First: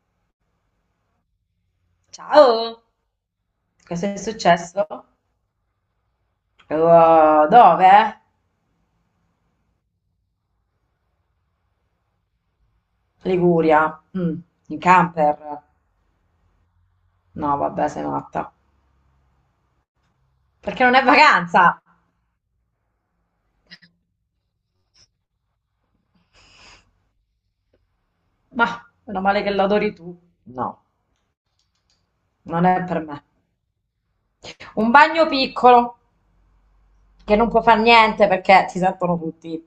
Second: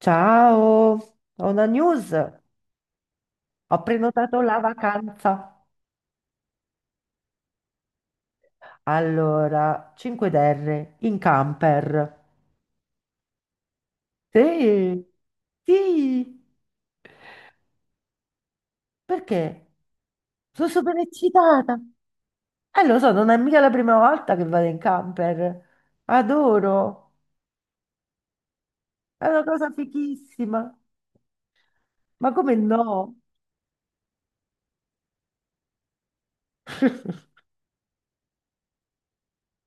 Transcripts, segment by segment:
Ciao, ho una news. Ciao, Ho cosa è prenotato la successo? vacanza. Dove? Allora, 5DR in camper. Liguria. Mm. In Sì, camper. sì, No, vabbè, sei matta. perché? Sono Perché non super è eccitata. vacanza? Lo so, non è mica la prima volta che vado in camper. Adoro, Ma, meno è una male che cosa l'adori tu. fichissima. No, Ma come non è per no? me. Un bagno piccolo, che non può far niente perché si sentono tutti.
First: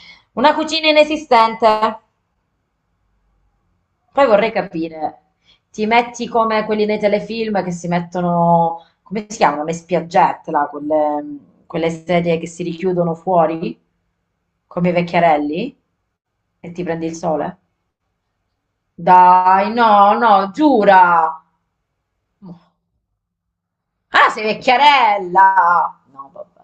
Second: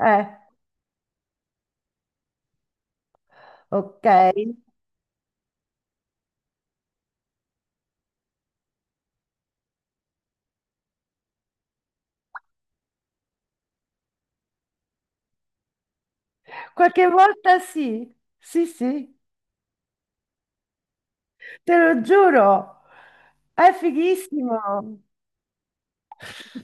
Eh, Una cucina inesistente. ok. Poi vorrei capire, ti metti come quelli nei telefilm che si mettono, come si chiamano, le spiaggette, là, quelle, quelle sedie che si richiudono fuori, come i vecchiarelli, e ti Qualche prendi il sole? volta sì, sì, sì. Dai, no, no, giura! Te lo giuro, è Ah, sei fighissimo. vecchiarella! No, vabbè.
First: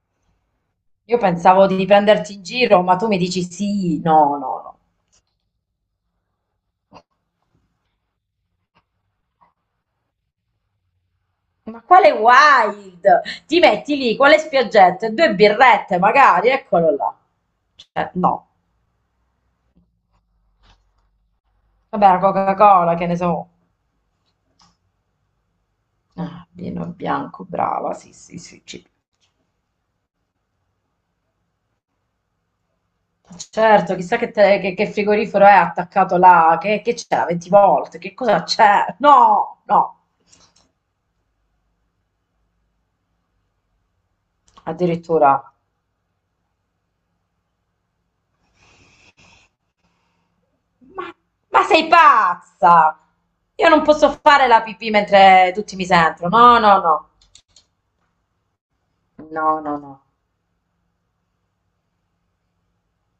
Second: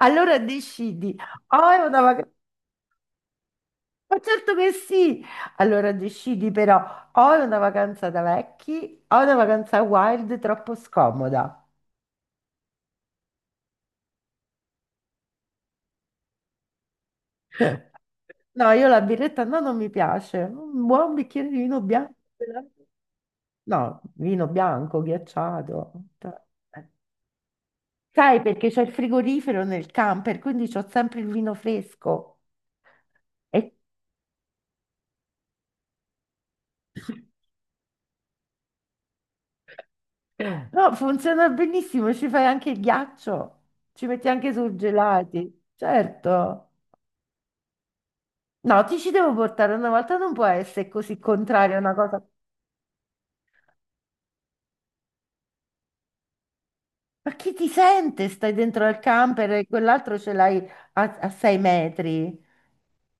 Allora decidi, Io pensavo o è di una vacanza, prenderti in giro, ma tu mi dici sì, ma no, no, certo che no. sì. Allora decidi però, o è una vacanza da vecchi, o è una vacanza wild troppo scomoda. Ma quale wild? Ti metti lì con le spiaggette, due birrette magari, eccolo là. Cioè, no. No, io la birretta no, non mi piace. Un buon bicchiere di vino Vabbè, bianco. la Coca-Cola, che ne so. No, vino bianco, ghiacciato. Ah, vino bianco, brava, sì, sì, Sai, sì. perché c'è il frigorifero nel camper, quindi c'ho sempre il vino fresco. E Certo, chissà che, che frigorifero è attaccato là, che c'è 20 volte, che cosa c'è? No, no, No, funziona benissimo, ci fai anche il ghiaccio, ci metti anche sul addirittura. gelati, certo. No, ti ci devo portare una volta, non può essere Ma, così ma contraria sei una cosa. pazza! Io non posso fare la pipì mentre tutti mi sentono. No, no, no. Ma chi ti sente? Stai dentro al camper No, e no, no. quell'altro ce l'hai a 6 metri.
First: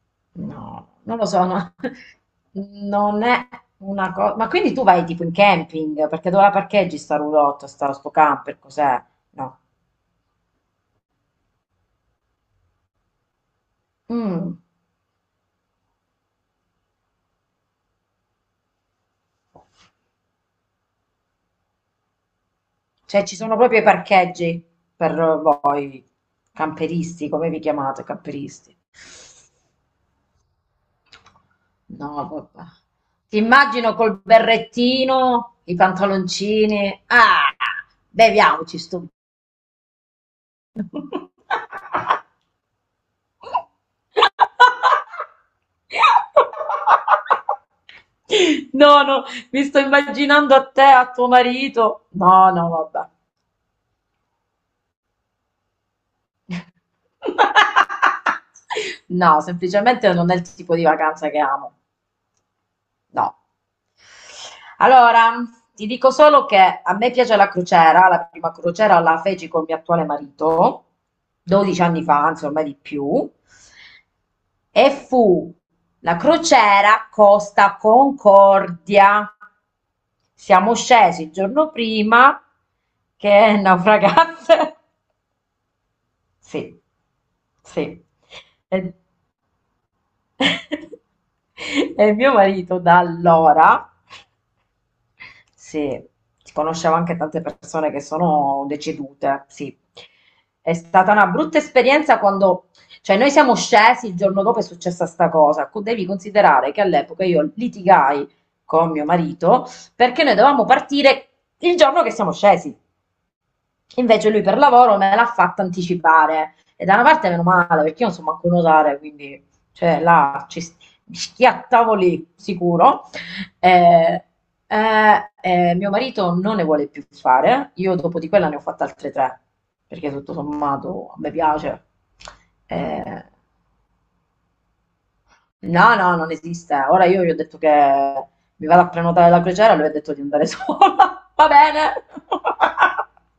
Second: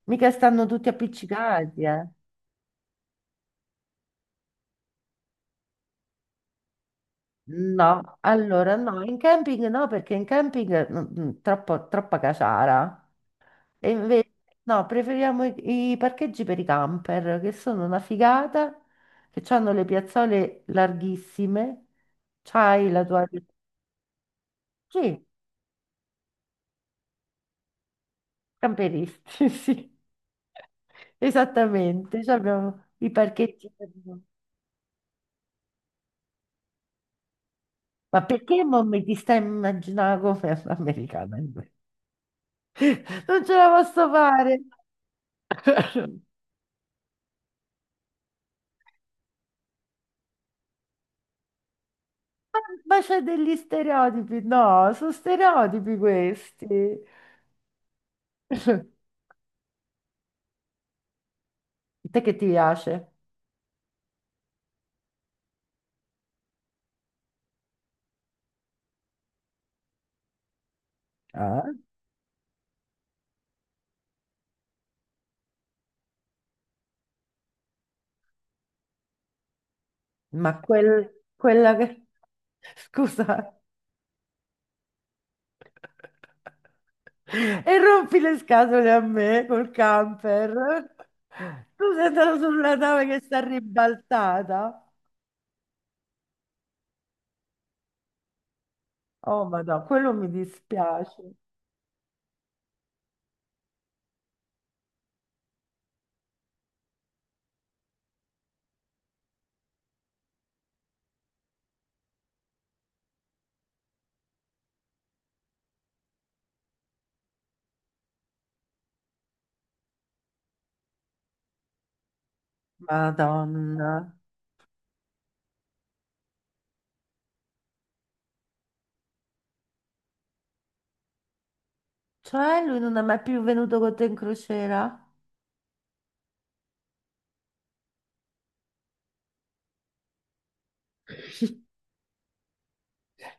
Mica stanno No, tutti non lo so, no. appiccicati, eh. Non è una cosa. Ma quindi tu vai tipo in camping? Perché dove la parcheggi sta roulotte, sta sto No, camper? allora no, Cos'è? in No. camping no, perché in camping troppa caciara. E invece, Mm. no, preferiamo i parcheggi per i camper, che sono una figata, che hanno le piazzole larghissime, c'hai la Cioè tua... ci sono proprio i parcheggi per Sì, voi, camperisti, come vi chiamate, camperisti? camperisti, sì, esattamente, No, cioè vabbè. abbiamo i Ti parcheggi per... immagino col berrettino, i pantaloncini. Ah, Ma perché beviamoci mo mi sto. ti stai immaginando come americana? Non ce la posso fare! No, no, mi sto immaginando a te, a tuo marito. No, no, Ma vabbè. c'è degli stereotipi? No, sono stereotipi questi. A No, semplicemente non è il tipo di vacanza che amo. te che ti piace? No. Allora, ti dico solo che a me piace la crociera, la prima crociera la feci col mio attuale marito Eh? 12 anni fa, anzi ormai di più, e fu la crociera Costa Concordia. Ma Siamo scesi il giorno quella che... prima Scusa. che naufragasse. Sì, E sì. rompi le scatole E, a me col camper. Tu sei e mio andato sulla marito da nave che sta allora. ribaltata. Sì, conoscevo anche tante persone che sono Oh, decedute, sì. madonna, quello mi È stata una dispiace. brutta esperienza quando, cioè noi siamo scesi, il giorno dopo è successa sta cosa. Devi considerare che all'epoca io litigai con mio marito perché noi dovevamo partire il giorno che siamo scesi. Invece lui per lavoro me l'ha fatta anticipare. E da una parte meno male, perché io non so manco nuotare, quindi cioè, là mi schiattavo lì, sicuro. Madonna. Eh, mio marito non ne vuole più fare. Io dopo di quella ne ho fatte altre tre, perché tutto sommato a me piace. Cioè, lui non è mai Eh, più venuto con te in crociera? No, no, non esiste. Ora io gli ho detto che mi vado a prenotare la crociera, lui ha detto di andare sola. Va bene.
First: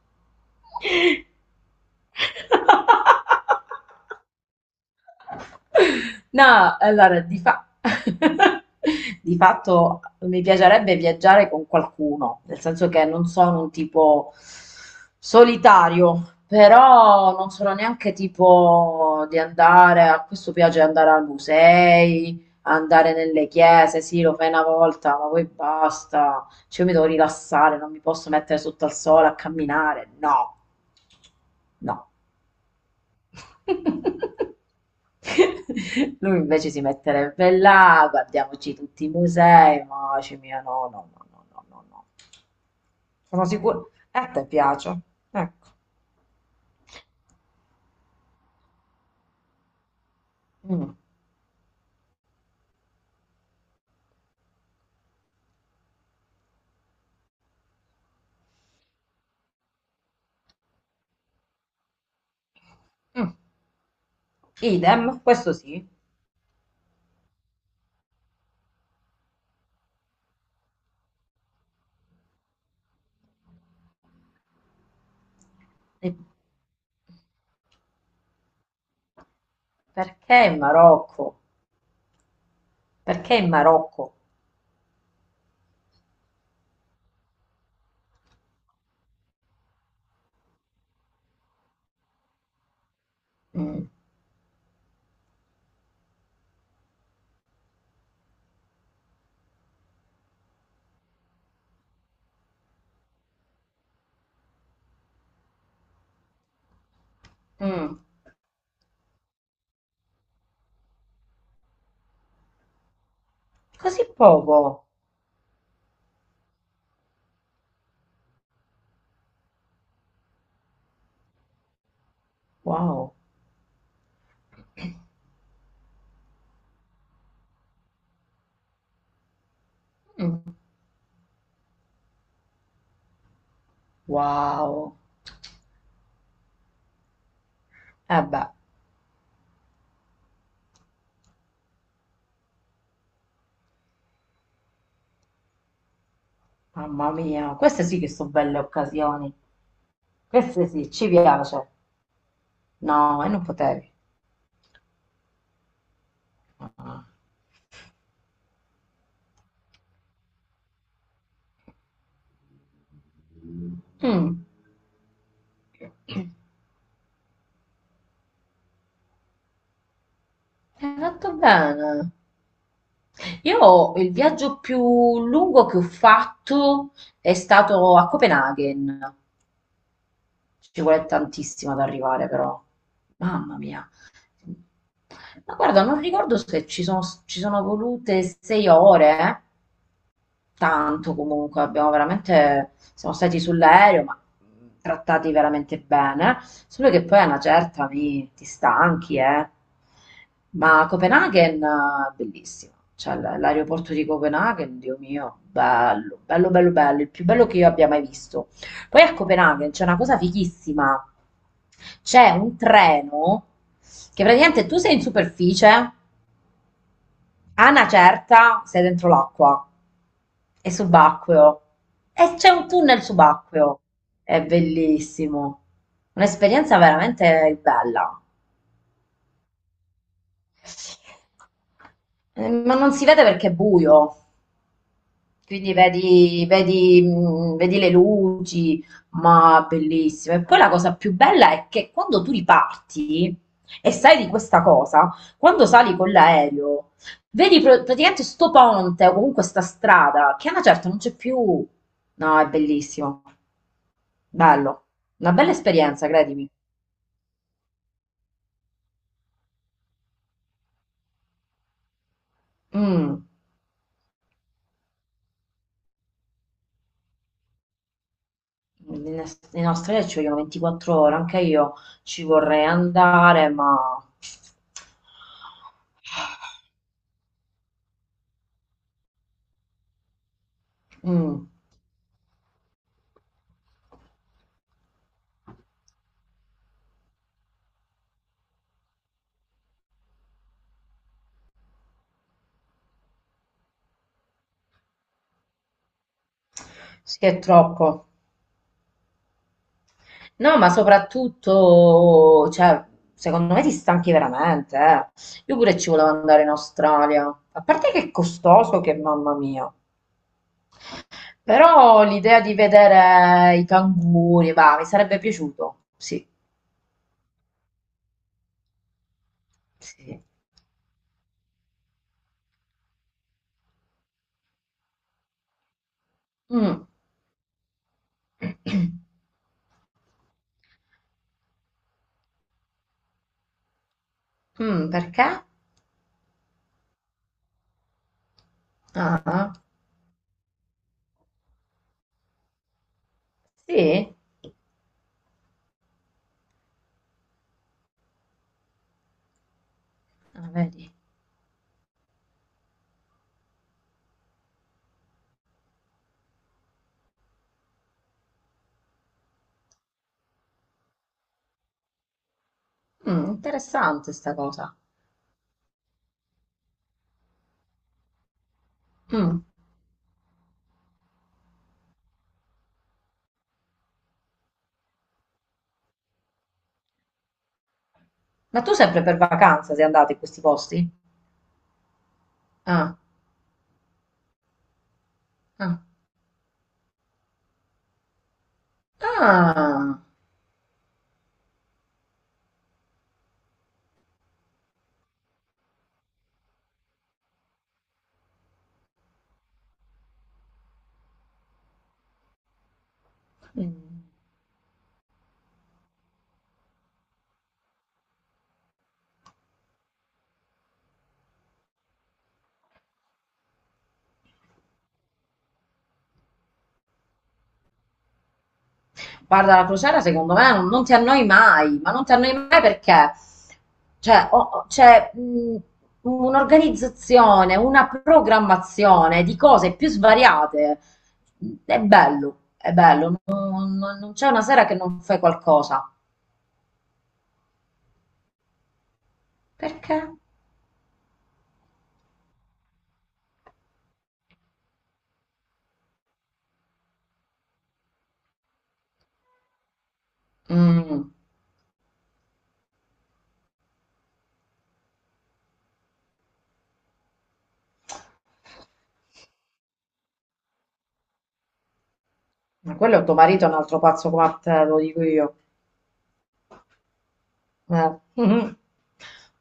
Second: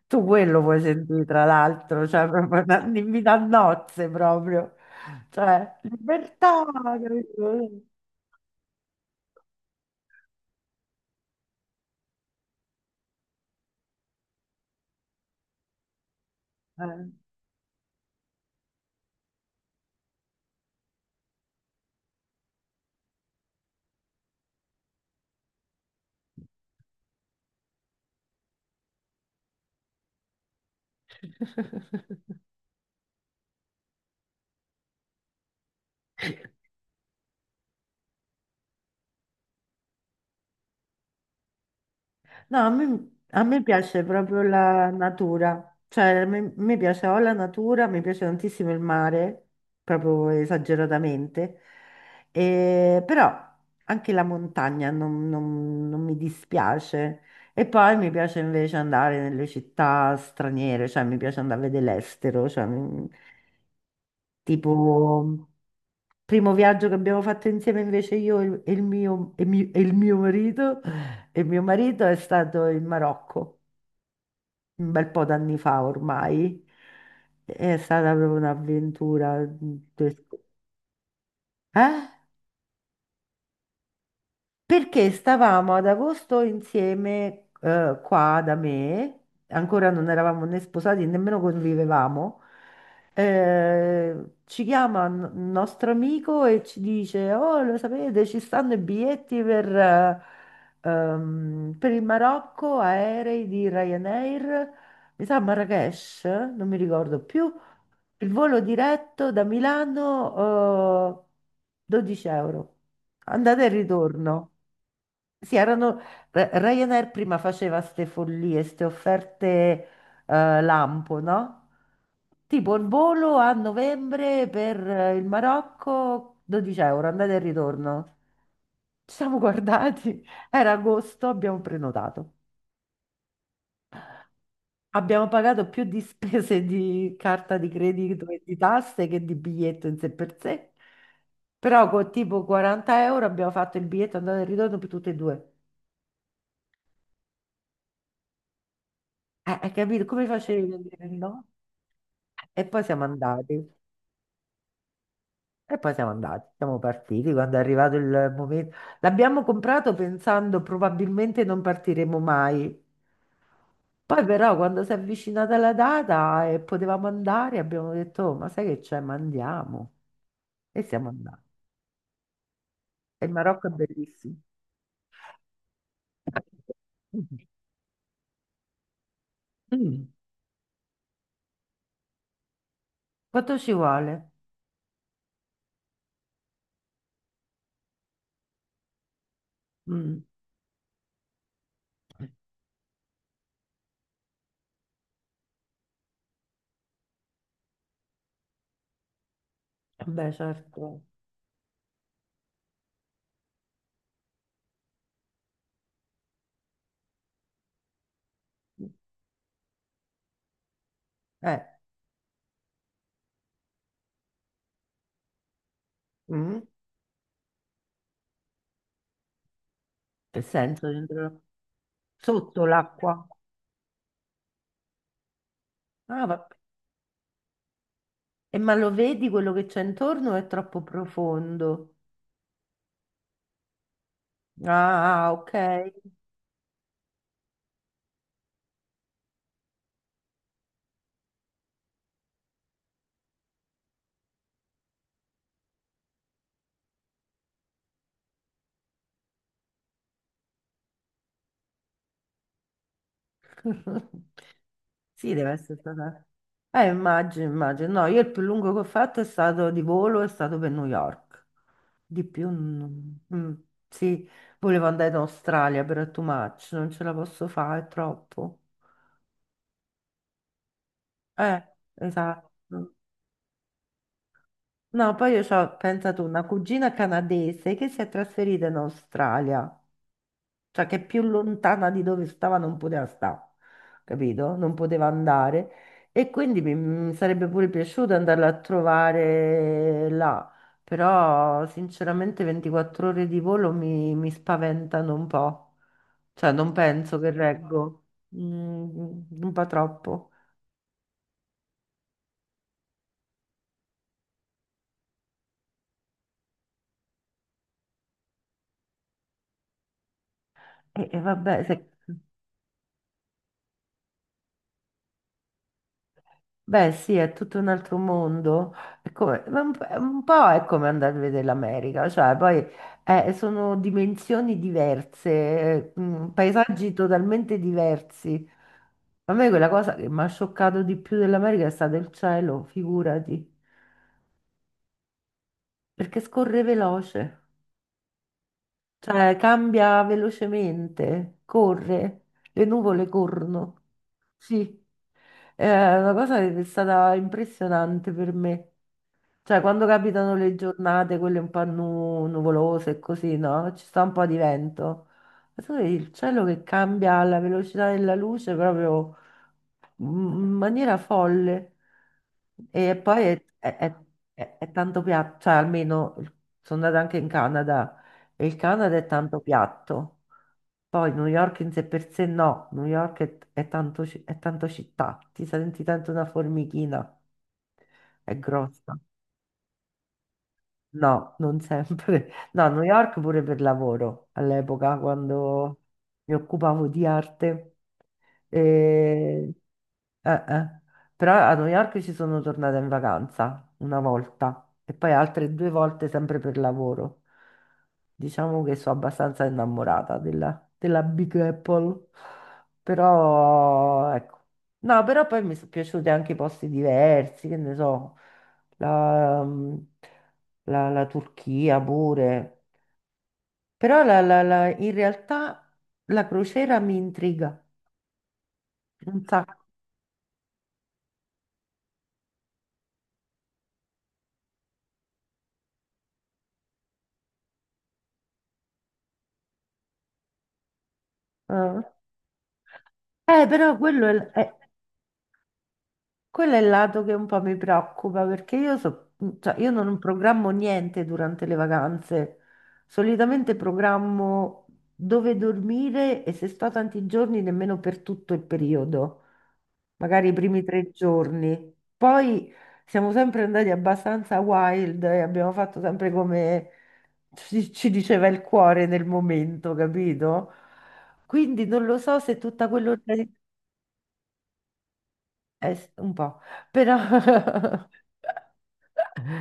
Tu quello puoi sentire, tra l'altro, cioè, proprio un invito a nozze proprio. Cioè, libertà, No, allora, capito? di fatto mi piacerebbe viaggiare con qualcuno, nel senso che non sono un tipo solitario, Eh. però non sono neanche tipo di andare, a questo piace andare ai musei, andare nelle chiese, sì, lo fai una volta, ma poi basta, cioè io mi devo rilassare, non mi posso mettere sotto al sole a camminare, no, no. Lui invece si metterebbe là, guardiamoci tutti i musei, ma dice mia no, no, no, no, no, no, no. No, a me, a Sono me sicura. piace E a proprio te la piace? Ecco. natura, cioè a me, mi piace o la natura, mi piace tantissimo il mare, proprio Mm. esageratamente. Però anche la montagna non mi dispiace. E poi mi piace invece andare nelle città straniere, cioè mi piace andare a vedere l'estero, cioè, Mm. tipo Idem, questo sì. primo viaggio che abbiamo fatto insieme invece io e il mio, e mio marito è stato in Marocco un bel po' d'anni fa E ormai. È stata proprio un'avventura. Perché in Marocco? Eh? Perché in Marocco? Perché stavamo ad agosto insieme qua da me, ancora non eravamo né sposati, nemmeno convivevamo. Mm. Ci chiama un nostro amico e ci dice: "Oh, lo sapete, ci stanno i biglietti per il Marocco, aerei di Ryanair, mi sa Marrakesh, non mi ricordo più. Mm. Il volo diretto da Milano, 12 euro, andata e Così ritorno." poco? Sì, erano, Ryanair prima faceva ste follie, ste offerte lampo, no? Tipo il Wow. volo a novembre per il Marocco, 12 euro, andata e ritorno. Ci siamo guardati, Mm. era agosto, abbiamo prenotato. Wow. Abbiamo pagato più di spese di carta di Eh credito e beh, di tasse che di biglietto in sé per sé, però con tipo 40 € abbiamo fatto il biglietto andata e ritorno per tutte e due. mamma mia, queste sì che sono belle occasioni. Hai capito? Come Queste facevi a sì, dire ci di no? piace. E poi siamo No, e non andati, potevi. e poi siamo andati, siamo Ah. partiti quando è arrivato il momento. L'abbiamo comprato pensando probabilmente non partiremo mai. Poi Mm, però quando si è avvicinata la data e potevamo andare, abbiamo detto: "Oh, ma sai che c'è, ma andiamo." E hai siamo fatto andati. bene. E il Marocco è Io il bellissimo. viaggio più lungo che ho fatto è stato a Copenaghen. Mm. Ci vuole tantissimo ad arrivare, però. Mamma Quanto ci mia. vuole? Ma guarda, non ricordo se ci sono volute sei ore, eh. Mm. Tanto comunque, siamo stati sull'aereo, ma trattati veramente bene, solo che poi a una certa ti stanchi, eh. Beh, Ma certo. Copenaghen, bellissima, cioè l'aeroporto di Copenaghen, Dio mio, bello, bello, bello, bello, il più bello che io abbia mai visto. Poi a Copenaghen c'è una cosa fighissima, Eh, c'è un treno che praticamente tu sei in superficie, mm. a una certa sei dentro l'acqua. Che È senso dentro? subacqueo. E c'è Sotto un tunnel l'acqua. subacqueo. È bellissimo. Ah, vabbè. Un'esperienza veramente bella. E ma lo vedi quello che c'è intorno o è troppo profondo? Ma non si vede perché è buio, Ah, ok. quindi vedi le luci, ma bellissimo. E poi la cosa più bella è che quando tu riparti e sai di questa cosa, quando sali con l'aereo, vedi praticamente sto ponte o comunque sta strada che a una certa non c'è più. No, è bellissimo. Bello, Sì, una deve bella essere esperienza, stata... credimi. Immagino, immagino. No, io il più lungo che ho fatto è stato di volo, è stato per New York. Di più, Mm, sì, volevo andare in Australia, però è too much, non ce la posso fare, è troppo. in Australia ci vogliono 24 ore, anche Eh, io ci vorrei esatto. andare, ma No, poi io ho pensato, una cugina canadese che si è trasferita in Australia. Cioè che più mm, lontana di dove stava non poteva stare, capito? Non poteva andare. E quindi mi sarebbe pure piaciuto andarla a trovare là, però sinceramente 24 ore di volo mi spaventano un po', cioè non sì, penso che è reggo. troppo. Mm, un po' troppo. No, ma soprattutto, cioè, secondo me ti stanchi veramente, eh. Io pure ci volevo andare in Australia, a parte che è costoso, che mamma mia. E vabbè, se... Però l'idea di vedere i canguri, va, mi sarebbe piaciuto. Sì, Beh, sì, è tutto un altro mondo. Ma un, po' sì. un po' è come andare a vedere l'America, cioè poi sono dimensioni diverse, Mm. paesaggi totalmente diversi. A me quella cosa che mi ha scioccato di più dell'America è stato il cielo, figurati, Mm, perché? perché scorre veloce, cioè Ah, cambia velocemente, corre, le nuvole corrono. sì? Sì, è una cosa che è stata impressionante per me. Cioè, quando capitano Ah, le vedi. giornate, quelle un po' nuvolose e così, no? Ci sta un po' di vento. Ma tu vedi il cielo che cambia alla velocità della luce proprio in maniera folle. E poi Mm, è, è- è- interessante sta è- è cosa. tanto piatto, cioè almeno sono andata anche in Canada e il Canada è Mm. tanto piatto. Poi New York in sé per sé no, New York è tanto città, ti senti tanto una formichina, è Ma tu grossa. sempre per vacanza sei andato in questi posti? No, non sempre. No, a New Ah, York pure per lavoro all'epoca, quando ah. mi occupavo di arte. E... Ah. eh, eh. Però a New York ci sono tornata in vacanza una volta e poi altre due volte sempre per lavoro. Diciamo che sono abbastanza innamorata della Big Apple. Mm. Però, ecco. No, però poi mi sono piaciuti anche i posti diversi, che ne so. La, la Turchia pure, però in realtà la crociera mi intriga un Guarda, sacco. la crociera secondo me non ti annoi mai, ma non ti annoi mai perché cioè, c'è un'organizzazione, una programmazione di cose più svariate. Eh, È bello, però non, non- quello non c'è una è- sera che non fai qualcosa. Quello è il lato che un po' mi preoccupa perché io, cioè, io Perché? non programmo niente durante le vacanze. Solitamente programmo dove dormire e se sto tanti giorni nemmeno per tutto il periodo, magari i primi tre Mm, giorni. Poi siamo sempre andati abbastanza wild e abbiamo fatto sempre come ci diceva il cuore nel momento, capito? Quindi non lo so se tutta ma quella quello è tuo marito, è un altro pazzo come te, te lo dico io. Un po', però... Mhm.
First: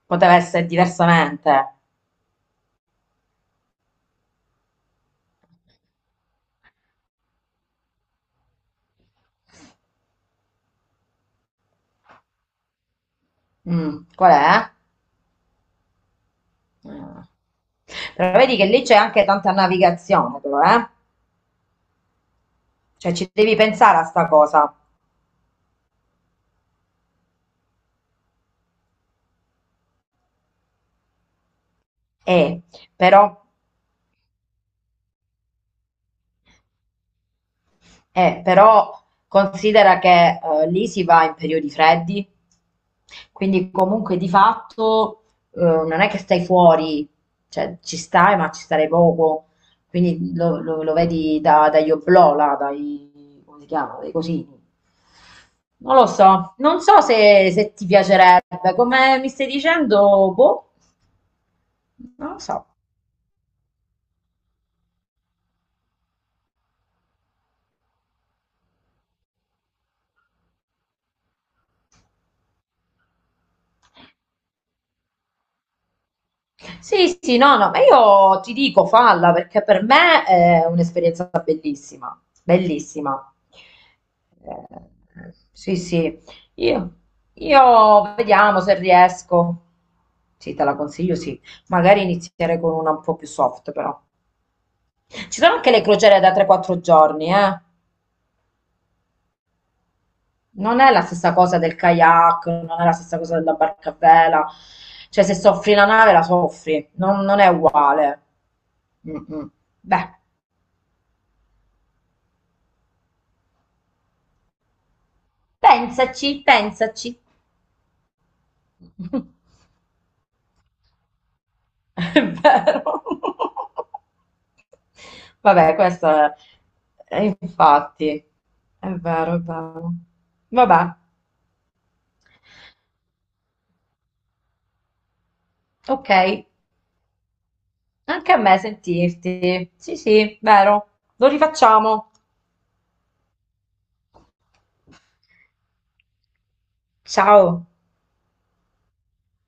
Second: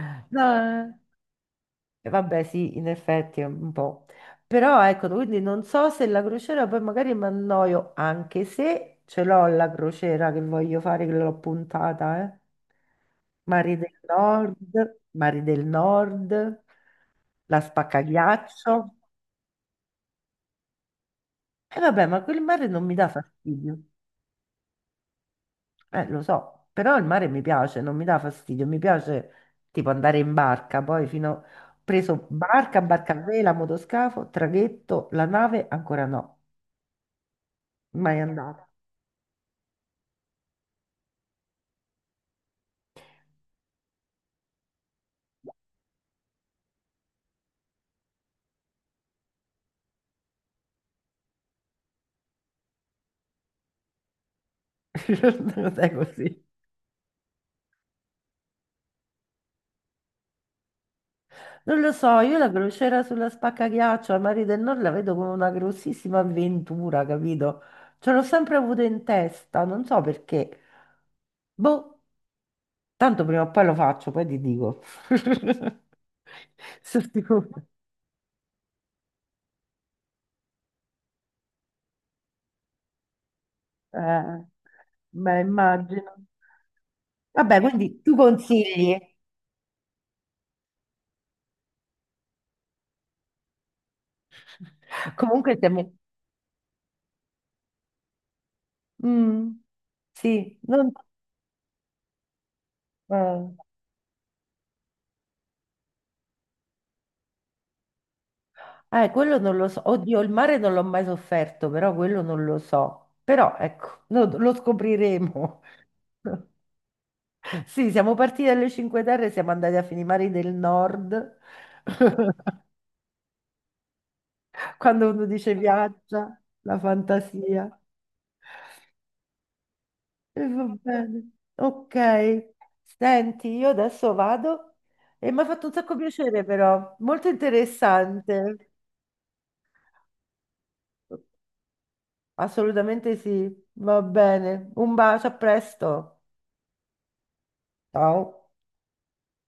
Poteva essere No, diversamente. Vabbè, sì, in effetti è un po'. Però ecco, quindi non so se la crociera poi magari mi annoio, anche se ce l'ho la crociera che voglio fare, che l'ho puntata, eh. Mari del Mm, qual Nord, è? Mari del Nord, la Eh. Però vedi che Spaccaghiaccio. lì c'è anche tanta navigazione, però, eh? E vabbè, ma quel mare non mi dà Cioè ci devi fastidio. pensare a sta cosa. Lo so, però il mare mi piace, non mi dà fastidio, mi piace tipo andare in barca, poi fino... Ho preso E barca, barca a però vela, motoscafo, traghetto, la nave, ancora no, mai Eh, andata. però considera che lì si va in periodi freddi, quindi comunque di fatto non è che stai fuori, cioè ci stai, ma ci starei poco. Quindi lo vedi dagli oblò, là, dai, come si chiama, dai cosini. Non è Non lo così. so, non so se ti piacerebbe, come mi stai dicendo, boh, Non lo so, non io lo la so. crociera sulla Spaccaghiaccio al Mare del Nord la vedo come una grossissima avventura, capito? Ce l'ho sempre avuto in testa, non so perché. Boh, tanto prima o poi lo faccio, poi ti dico. Sono Sì, sì, sicura. no, no, ma io ti dico falla perché per me è un'esperienza bellissima, bellissima. Eh, beh, Sì, immagino. sì, io, Vabbè, quindi io tu vediamo se consigli. riesco. Sì, te la consiglio, sì. Magari iniziare con una un po' più soft, però. Ci sono Comunque anche le siamo... crociere da 3-4 giorni, eh. Mm, sì, Non non... è la stessa cosa del kayak, non è la stessa cosa eh. della barca a vela. Cioè, se soffri la nave, la soffri. Non è uguale. Quello Mm-mm. non lo so. Beh, Oddio, il mare non l'ho mai sofferto, però quello non lo so. Però ecco, lo scopriremo. pensaci, pensaci. Sì, siamo partiti dalle Cinque Terre, siamo andati a Finimari del Nord. È vero. Quando uno dice Vabbè, questo è... viaggia, la è fantasia. infatti. È vero, è vero. E va Vabbè, bene. Ok, senti, io adesso vado e mi ha fatto un sacco ok. piacere però, molto Anche a me interessante. sentirti. Sì, sì, vero. Lo rifacciamo. Assolutamente sì, va bene. Un bacio, a presto. Ciao. Ciao.